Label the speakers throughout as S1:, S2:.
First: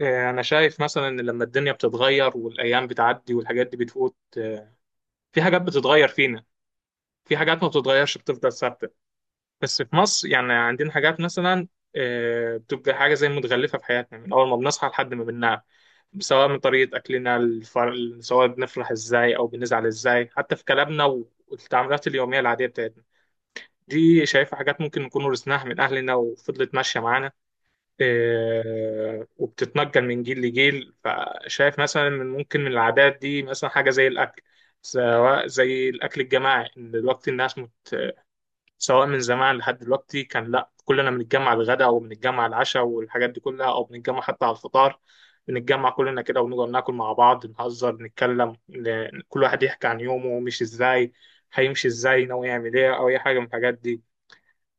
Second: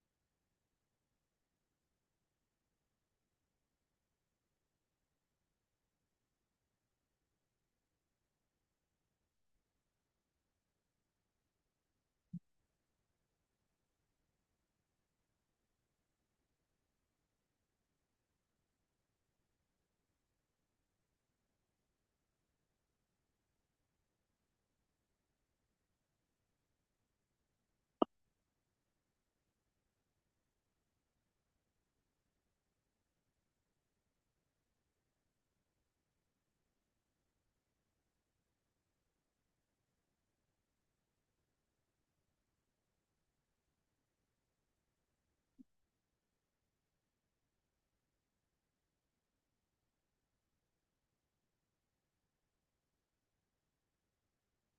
S1: أنا شايف مثلا إن لما الدنيا بتتغير والأيام بتعدي والحاجات دي بتفوت، في حاجات بتتغير فينا، في حاجات ما بتتغيرش بتفضل ثابتة. بس في مصر يعني عندنا حاجات مثلا بتبقى حاجة زي متغلفة في حياتنا من أول ما بنصحى لحد ما بننام، سواء من طريقة أكلنا سواء بنفرح إزاي أو بنزعل إزاي، حتى في كلامنا والتعاملات اليومية العادية بتاعتنا. دي شايفة حاجات ممكن نكون ورثناها من أهلنا وفضلت ماشية معانا، وبتتنقل من جيل لجيل. فشايف مثلا من ممكن من العادات دي مثلا حاجة زي الأكل، سواء زي الأكل الجماعي إن دلوقتي الناس سواء من زمان لحد دلوقتي كان لأ كلنا بنتجمع الغداء وبنتجمع العشاء والحاجات دي كلها، أو بنتجمع حتى على الفطار. بنتجمع كلنا كده ونقعد ناكل مع بعض، نهزر نتكلم، كل واحد يحكي عن يومه مش إزاي هيمشي، إزاي ناوي يعمل إيه، أو أي حاجة من الحاجات دي.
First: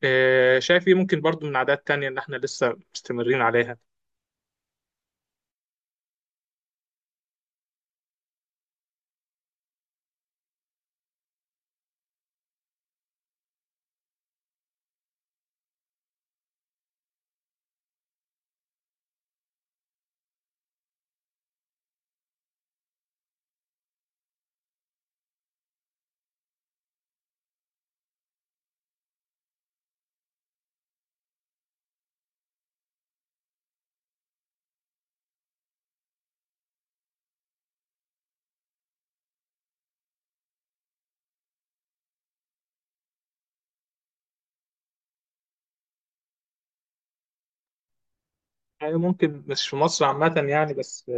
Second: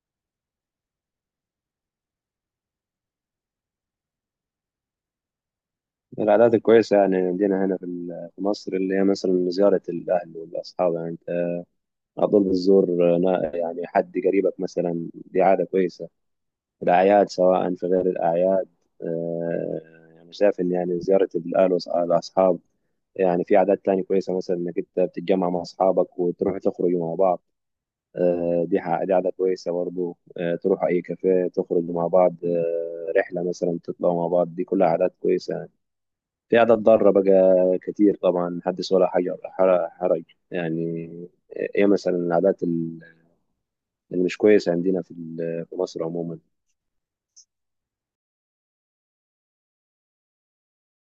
S1: شايف إيه ممكن برضو من عادات تانية إن إحنا لسه مستمرين عليها.
S2: من العادات الكويسة، يعني عندنا هنا في مصر، اللي هي مثلا زيارة الأهل والأصحاب. يعني أنت على طول بتزور يعني حد قريبك مثلا، دي عادة كويسة. الأعياد سواء في غير الأعياد. آه، يعني شايف إن، يعني زيارة الأهل والأصحاب، يعني في عادات تانية كويسة، مثلا إنك أنت بتتجمع مع أصحابك وتروح تخرجوا مع بعض. دي عادة كويسة برضه. تروحوا أي كافيه تخرجوا مع بعض، رحلة مثلا تطلعوا مع بعض، دي كلها عادات كويسة. في قاعد اتدرب بقى كتير طبعا، محدش ولا حاجة حرج يعني. ايه مثلا العادات اللي مش كويسة عندنا في مصر عموما؟
S1: يعني ممكن مش في مصر عامة يعني، بس في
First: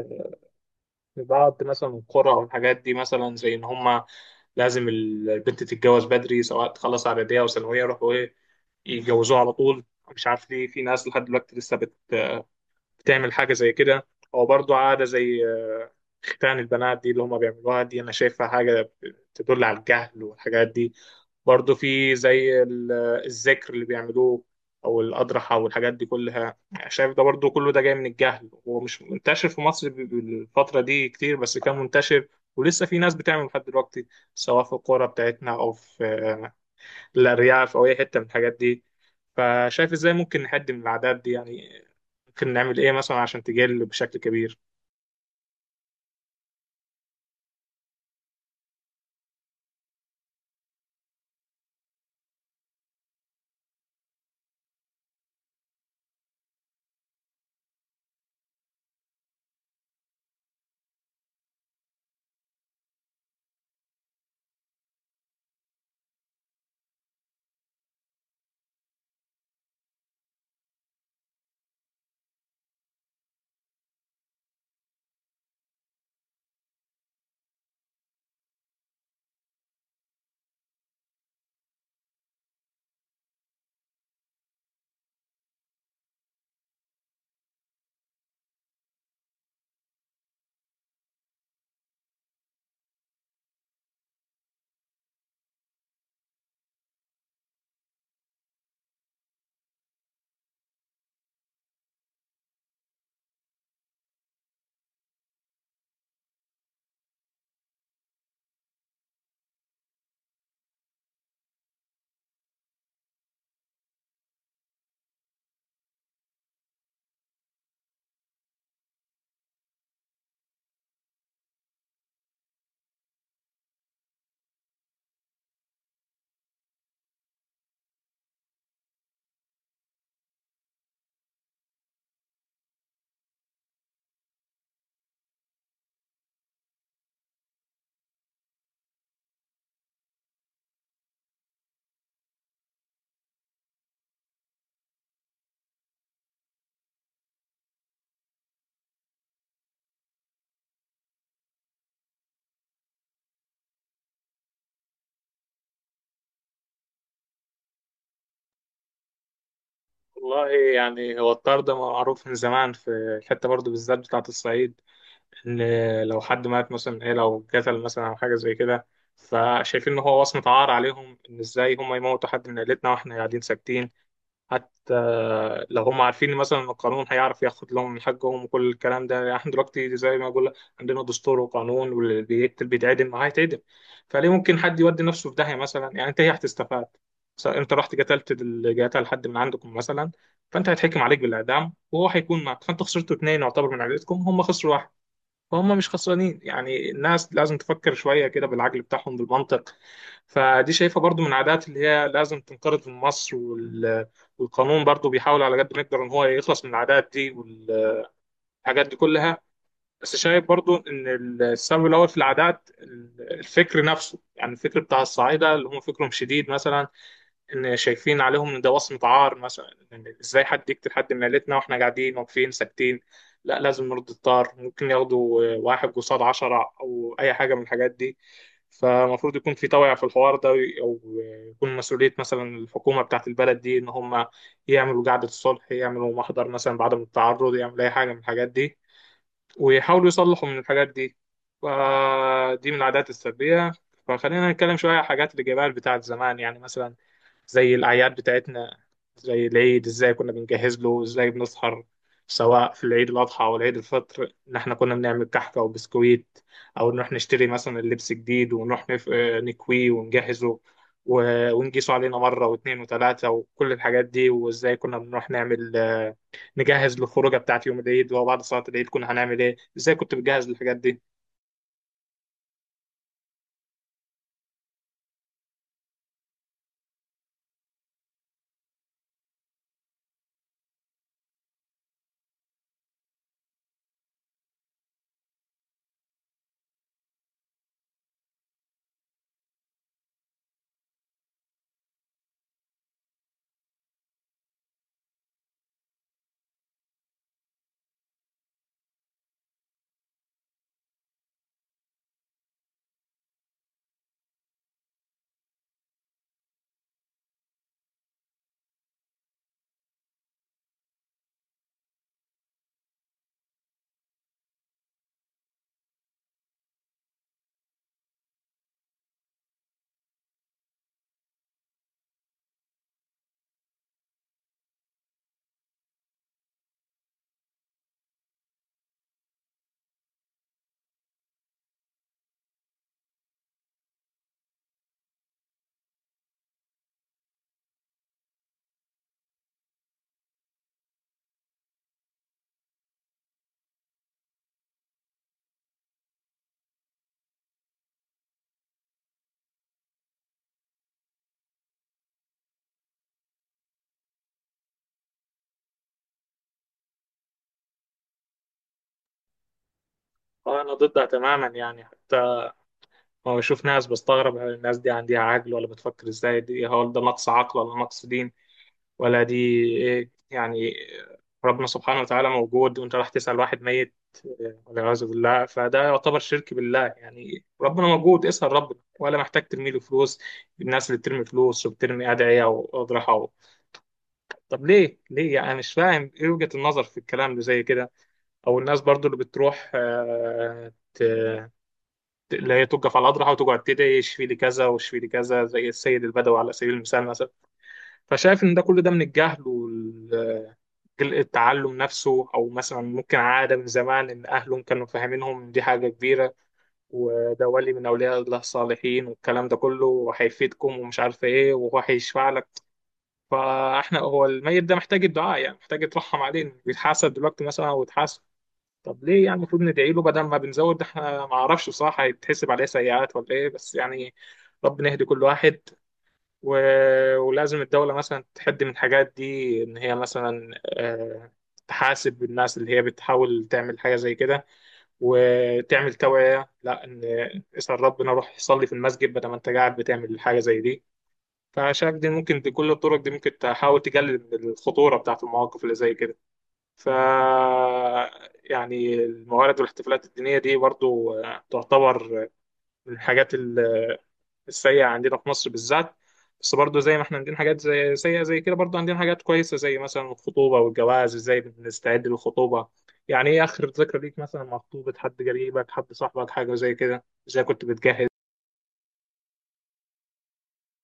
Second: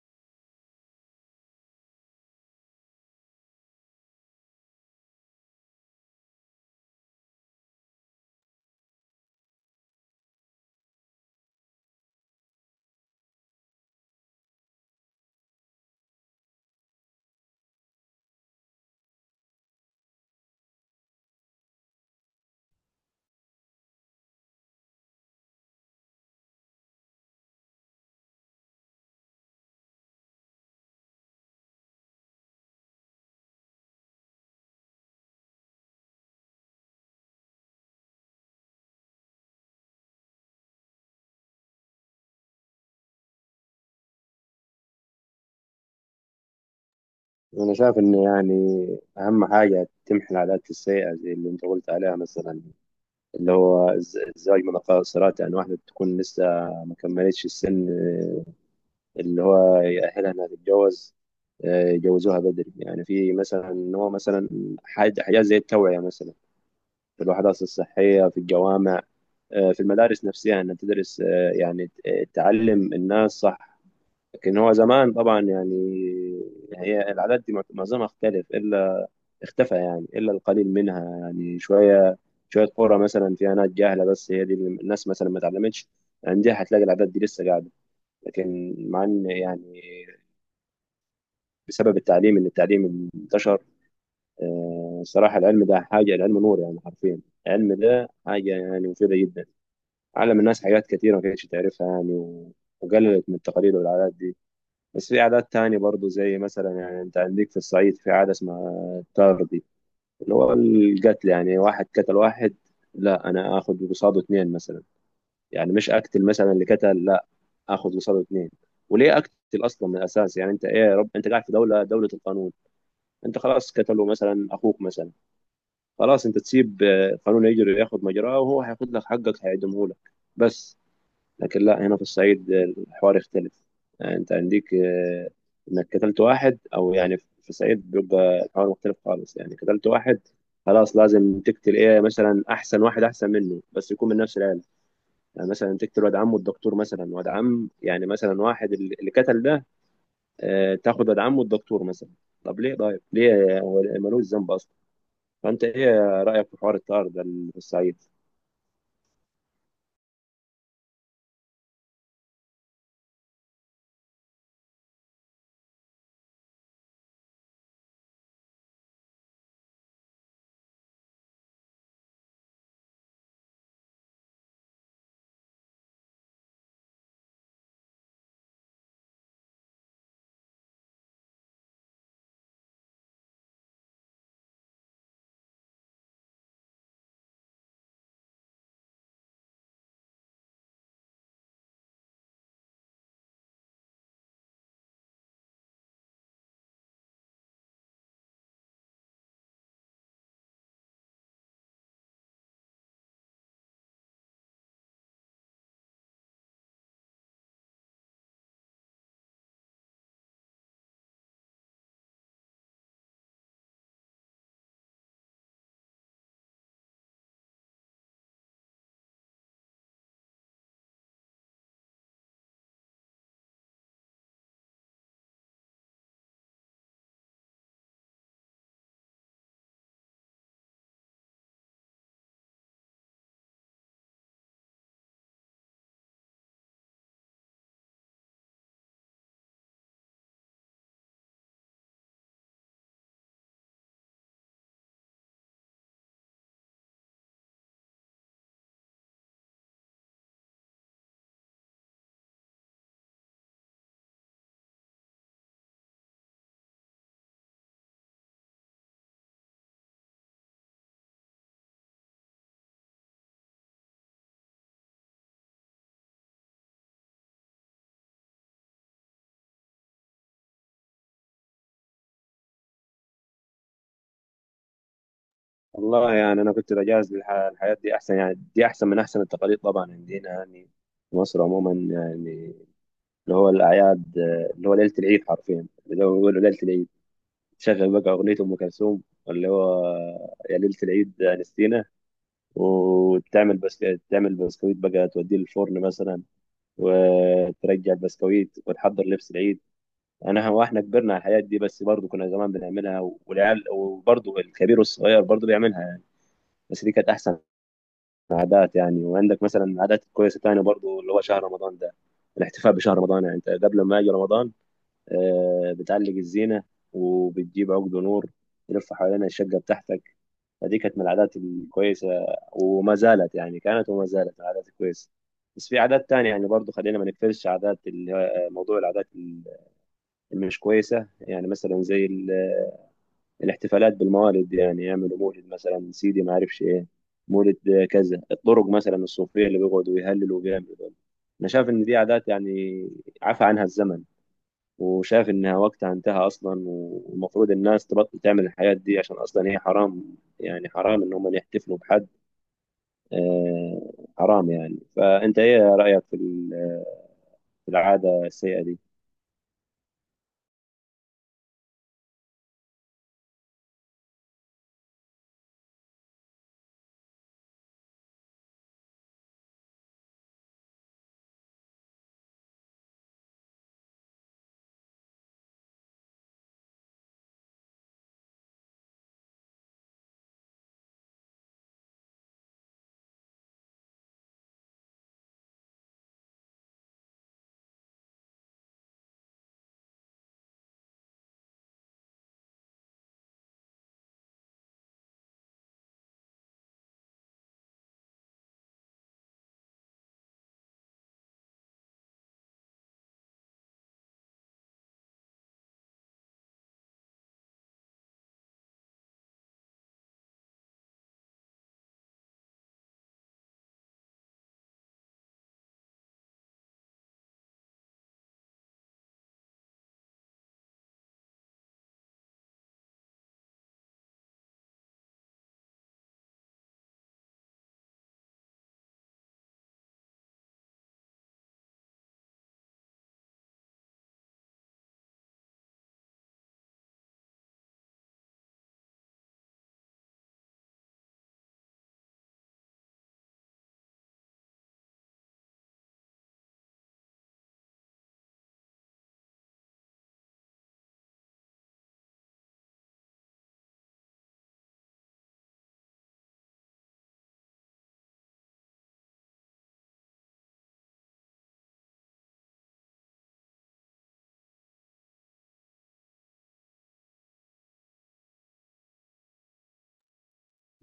S1: بعض مثلا القرى أو الحاجات دي، مثلا زي إن هما لازم البنت تتجوز بدري، سواء تخلص إعدادية أو ثانوية يروحوا إيه يتجوزوها على طول. مش عارف ليه في ناس لحد دلوقتي لسه تعمل حاجة زي كده. أو برضو عادة زي ختان البنات دي اللي هما بيعملوها، دي أنا شايفها حاجة تدل على الجهل والحاجات دي. برضو في زي ال- آه، الذكر اللي بيعملوه، أو الأضرحة والحاجات دي كلها. شايف ده برضو كله ده جاي من الجهل، ومش منتشر في مصر بالفترة دي كتير، بس كان منتشر ولسه في ناس بتعمل لحد دلوقتي، سواء في القرى بتاعتنا أو في الأرياف أو أي حتة من الحاجات دي. فشايف ازاي ممكن نحد من العادات دي يعني، ممكن نعمل إيه مثلا عشان تقل بشكل كبير.
S2: انا شايف ان، يعني، اهم حاجة تمحي العادات السيئة زي اللي انت قلت عليها مثلا، اللي هو الزواج من قاصرات. يعني واحدة تكون لسه ما كملتش السن اللي هو يأهلها انها تتجوز، يجوزوها بدري. يعني في مثلا ان هو مثلا حاجة حاجات زي التوعية، مثلا في الوحدات الصحية، في الجوامع، في المدارس نفسها انها تدرس، تعلم الناس صح. لكن هو زمان طبعا، يعني هي العادات دي معظمها اختلف الا اختفى، يعني الا القليل منها، يعني شويه شويه قرى مثلا فيها ناس جاهله، بس هي دي اللي الناس مثلا ما اتعلمتش عندها هتلاقي العادات دي لسه قاعده. لكن مع ان، يعني بسبب التعليم، ان التعليم انتشر. صراحه العلم ده حاجه، العلم نور يعني حرفيا. العلم ده حاجه يعني مفيده جدا، علم الناس حاجات كتيرة ما كانتش تعرفها يعني، وقللت من التقاليد والعادات دي. بس في عادات تانية برضو، زي مثلا، يعني انت عندك في الصعيد في عادة اسمها التارضي، اللي هو القتل. يعني واحد قتل واحد، لا، انا اخد قصاده اتنين مثلا. يعني مش اقتل مثلا اللي قتل، لا، اخد قصاده اتنين. وليه اقتل اصلا من الاساس؟ يعني انت ايه يا رب، انت قاعد في دوله القانون. انت خلاص قتلوا مثلا اخوك مثلا، خلاص انت تسيب القانون يجري ياخد مجراه، وهو هياخد لك حقك، هيعدمه لك بس. لكن لا، هنا في الصعيد الحوار يختلف. يعني انت عندك انك قتلت واحد، او يعني في الصعيد بيبقى الحوار مختلف خالص. يعني قتلت واحد، خلاص لازم تقتل، ايه مثلا، احسن واحد احسن منه بس يكون من نفس العيله. يعني مثلا تقتل واد عمه الدكتور مثلا، واد عم يعني مثلا واحد اللي قتل ده، تاخد واد عمه الدكتور مثلا. طب ليه، طيب ليه، هو ملوش ذنب اصلا. فانت ايه رايك في حوار الطار ده اللي في الصعيد؟
S1: والله يعني هو الطرد معروف من زمان في الحتة برضو بالذات بتاعة الصعيد. إن لو حد مات مثلا، إيه، لو قتل مثلا أو حاجة زي كده، فشايفين إن هو وصمة عار عليهم، إن إزاي هم يموتوا حد من عيلتنا وإحنا قاعدين ساكتين. حتى لو هم عارفين مثلا ان القانون هيعرف ياخد لهم من حقهم وكل الكلام ده. يعني احنا دلوقتي زي ما بقول لك، عندنا دستور وقانون، واللي بيقتل بيتعدم ما هيتعدم. فليه ممكن حد يودي نفسه في داهيه مثلا، يعني انت ايه هتستفاد؟ انت رحت قتل حد من عندكم مثلا، فانت هيتحكم عليك بالاعدام وهو هيكون معك، فانت خسرتوا اتنين يعتبر من عائلتكم، هم خسروا واحد، فهم مش خسرانين. يعني الناس لازم تفكر شوية كده بالعقل بتاعهم بالمنطق. فدي شايفة برضو من العادات اللي هي لازم تنقرض من مصر والقانون برضو بيحاول على قد ما يقدر ان هو يخلص من العادات دي والحاجات دي كلها. بس شايف برضو ان السبب الاول في العادات الفكر نفسه، يعني الفكر بتاع الصعايدة اللي هم فكرهم شديد مثلا، ان شايفين عليهم ان ده وصمة عار مثلا، إن ازاي حد يقتل حد من عيلتنا واحنا قاعدين واقفين ساكتين. لا لازم نرد الطار، ممكن ياخدوا واحد قصاد عشرة او اي حاجة من الحاجات دي. فالمفروض يكون في توعية في الحوار ده، او يكون مسؤولية مثلا الحكومة بتاعة البلد دي ان هم يعملوا قعدة الصلح، يعملوا محضر مثلا بعدم التعرض، يعملوا اي حاجة من الحاجات دي، ويحاولوا يصلحوا من الحاجات دي. فدي من العادات السلبية. فخلينا نتكلم شوية عن الحاجات الإيجابية بتاعت زمان، يعني مثلا زي الأعياد بتاعتنا، زي العيد إزاي كنا بنجهز له، إزاي بنسهر، سواء في العيد الأضحى أو العيد الفطر، إن إحنا كنا بنعمل كحكة وبسكويت، أو نروح نشتري مثلا اللبس جديد ونروح نف... آه، نكويه ونجهزه و... ونقيسه علينا مرة واتنين وتلاتة وكل الحاجات دي. وإزاي كنا بنروح نعمل نجهز للخروجة بتاعت يوم العيد، وبعد صلاة العيد كنا هنعمل إيه، إزاي كنت بتجهز للحاجات دي؟
S2: والله، يعني انا كنت بجهز الحياة دي احسن، يعني دي احسن من احسن التقاليد طبعا عندنا، يعني في مصر عموما، يعني اللي هو الاعياد. اللي هو ليلة العيد حرفيا، اللي هو بيقولوا ليلة العيد، شغل بقى اغنية ام كلثوم، اللي هو "يا ليلة العيد يا نستينا". وتعمل، بس تعمل بسكويت بقى، توديه للفرن مثلا، وترجع البسكويت وتحضر لبس العيد. انا واحنا كبرنا على الحياة دي، بس برضه كنا زمان بنعملها، والعيال وبرضه الكبير والصغير برضه بيعملها يعني. بس دي كانت احسن عادات يعني. وعندك مثلا عادات كويسه تانية برضو، اللي هو شهر رمضان ده، الاحتفاء بشهر رمضان. يعني انت قبل ما يجي رمضان بتعلق الزينه، وبتجيب عقد نور تلف حوالين الشقه بتاعتك. فدي كانت من العادات الكويسه وما زالت، يعني كانت وما زالت العادات الكويسه. بس في عادات تانية يعني، برضو خلينا ما نقفلش عادات موضوع العادات اللي مش كويسه. يعني مثلا زي الاحتفالات بالموالد، يعني يعملوا مولد مثلا سيدي ما اعرفش ايه، مولد كذا. الطرق مثلا الصوفيه اللي بيقعدوا يهللوا وبيعملوا دول، انا شايف ان دي عادات يعني عفى عنها الزمن. وشايف انها وقتها انتهى اصلا، والمفروض الناس تبطل تعمل الحاجات دي عشان اصلا هي حرام. يعني حرام ان هم يحتفلوا بحد، آه حرام يعني. فانت ايه رايك في العاده السيئه دي؟
S1: أنا ضدها تماما يعني، ما بشوف ناس بستغرب، هل الناس دي عندها عقل ولا بتفكر ازاي؟ دي هل ده نقص عقل ولا نقص دين، ولا دي ايه يعني؟ ربنا سبحانه وتعالى موجود، وانت راح تسأل واحد ميت، والعياذ بالله. فده يعتبر شرك بالله، يعني ربنا موجود، اسأل ربنا، ولا محتاج ترمي له فلوس. الناس اللي بترمي فلوس وبترمي أدعية وأضرحة طب ليه؟ ليه يعني؟ أنا مش فاهم ايه وجهة النظر في الكلام اللي زي كده. او الناس برضو اللي بتروح اللي هي توقف على الاضرحه وتقعد تدعي اشفي لي كذا واشفي لي كذا، زي السيد البدوي على سبيل المثال مثلا. فشايف ان ده كل ده من الجهل التعلم نفسه، او مثلا ممكن عاده من زمان ان اهلهم كانوا فاهمينهم إن دي حاجه كبيره وده ولي من اولياء الله الصالحين، والكلام ده كله هيفيدكم ومش عارف ايه وهو هيشفع لك. فاحنا هو الميت ده محتاج الدعاء يعني، محتاج يترحم عليه، بيتحاسب دلوقتي مثلا او يتحاسب. طب ليه يعني؟ المفروض ندعي له بدل ما بنزود. ده احنا ما اعرفش بصراحه هيتحسب عليه سيئات ولا ايه، بس يعني ربنا يهدي كل واحد و... ولازم الدوله مثلا تحد من الحاجات دي، ان هي مثلا تحاسب الناس اللي هي بتحاول تعمل حاجه زي كده، وتعمل توعيه، لا ان اسال ربنا، روح صلي في المسجد بدل ما انت قاعد بتعمل حاجه زي دي. فشايف دي ممكن بكل الطرق دي ممكن تحاول تقلل من الخطوره بتاعت المواقف اللي زي كده. ف يعني الموارد والاحتفالات الدينية دي برضو تعتبر من الحاجات السيئة عندنا في مصر بالذات. بس برضو زي ما احنا عندنا حاجات زي سيئة زي كده، برضو عندنا حاجات كويسة زي مثلا الخطوبة والجواز، ازاي بنستعد للخطوبة؟ يعني ايه آخر ذكرى ليك مثلا مع خطوبة حد قريبك، حد صاحبك، حاجة زي كده، ازاي كنت بتجهز؟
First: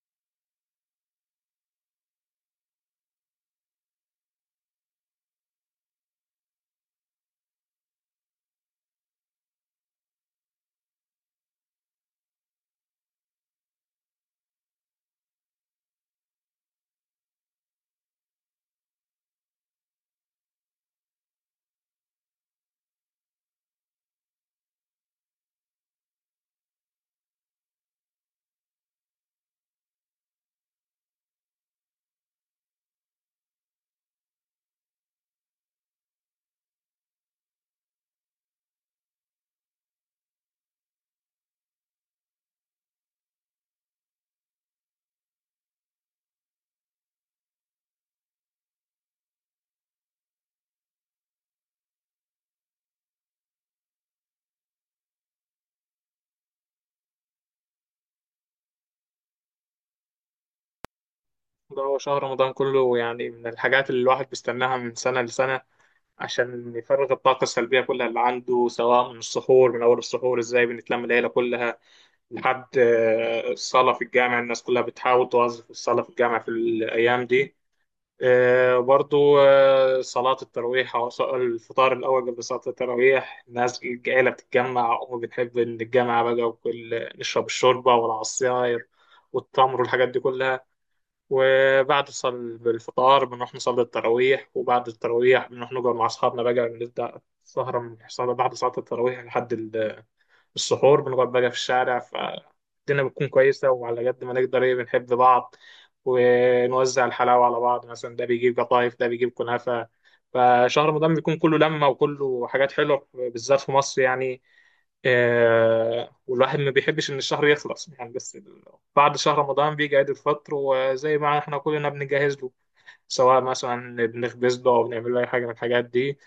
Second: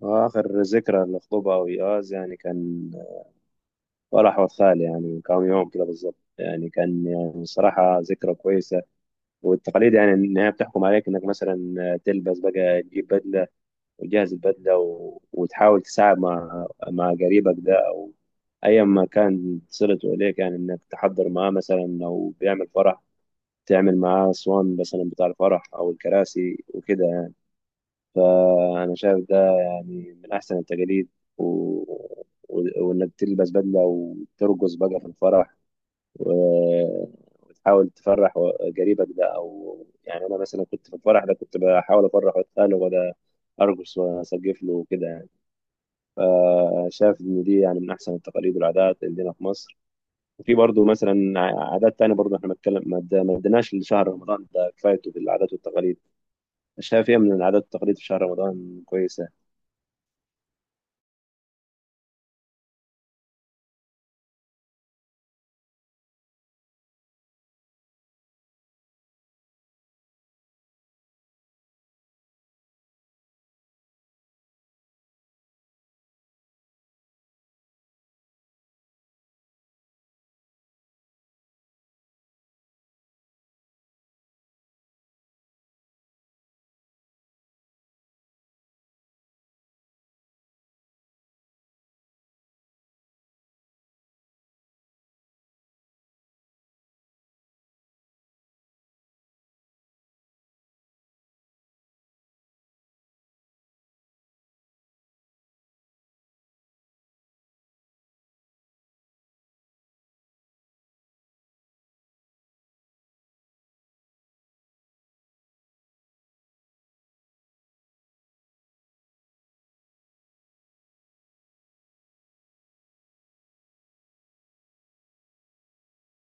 S2: واخر ذكرى للخطوبه او ايقاظ، يعني كان فرح واد خالي، يعني من كام يوم كده بالظبط. يعني كان، يعني الصراحة ذكرى كويسة. والتقاليد يعني إن هي بتحكم عليك إنك مثلا تلبس بقى، تجيب بدلة وتجهز البدلة، وتحاول تساعد مع قريبك ده أو أيا ما كان صلته إليك. يعني إنك تحضر معاه، مثلا لو بيعمل فرح تعمل معاه أسوان مثلا بتاع الفرح أو الكراسي وكده يعني. فأنا شايف ده يعني من أحسن التقاليد. و... وإنك تلبس بدلة وترقص بقى في الفرح، و- وتحاول تفرح، قريبك ده، او يعني انا مثلا كنت في الفرح ده، كنت بحاول افرح واتقاله، وده ارقص واسقف له وكده يعني. فشايف ان دي يعني من احسن التقاليد والعادات اللي عندنا في مصر. وفي برضه مثلا عادات تانية، برضه احنا بنتكلم، ما اديناش لشهر رمضان ده كفايته في العادات والتقاليد. شايف ايه من العادات والتقاليد في شهر رمضان كويسة؟
S1: ده هو شهر رمضان كله يعني من الحاجات اللي الواحد بيستناها من سنة لسنة، عشان يفرغ الطاقة السلبية كلها اللي عنده، سواء من السحور، من أول السحور إزاي بنتلم العيلة كلها لحد الصلاة في الجامع، الناس كلها بتحاول توظف الصلاة في الجامع في الأيام دي. برضو صلاة التراويح، أو الفطار الأول قبل صلاة التراويح الناس العيلة بتتجمع، وبنحب نتجمع بقى، وكل نشرب الشوربة والعصاير والتمر والحاجات دي كلها. وبعد الفطار بنروح نصلي التراويح، وبعد التراويح بنروح نقعد مع أصحابنا بقى، بنبدأ السهرة من السهرة بعد صلاة التراويح لحد السحور، بنقعد بقى في الشارع. فالدنيا بتكون كويسة، وعلى قد ما نقدر إيه بنحب بعض، ونوزع الحلاوة على بعض، مثلا ده بيجيب قطايف ده بيجيب كنافة. فشهر رمضان بيكون كله لمة وكله حاجات حلوة بالذات في مصر يعني. والواحد ما بيحبش ان الشهر يخلص يعني. بعد شهر رمضان بيجي عيد الفطر، وزي ما احنا كلنا بنجهز له، سواء مثلا بنخبز له او بنعمل له اي حاجه من الحاجات دي.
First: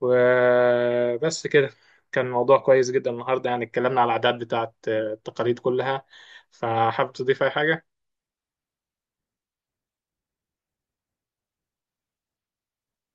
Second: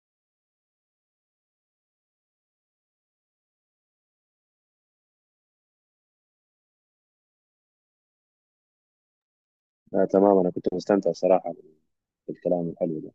S1: وبس كده. كان موضوع كويس جدا النهارده يعني، اتكلمنا على الاعداد بتاعت التقاليد كلها. فحابب تضيف اي حاجه؟
S2: آه، تمام. انا كنت مستمتع صراحة بالكلام الحلو ده.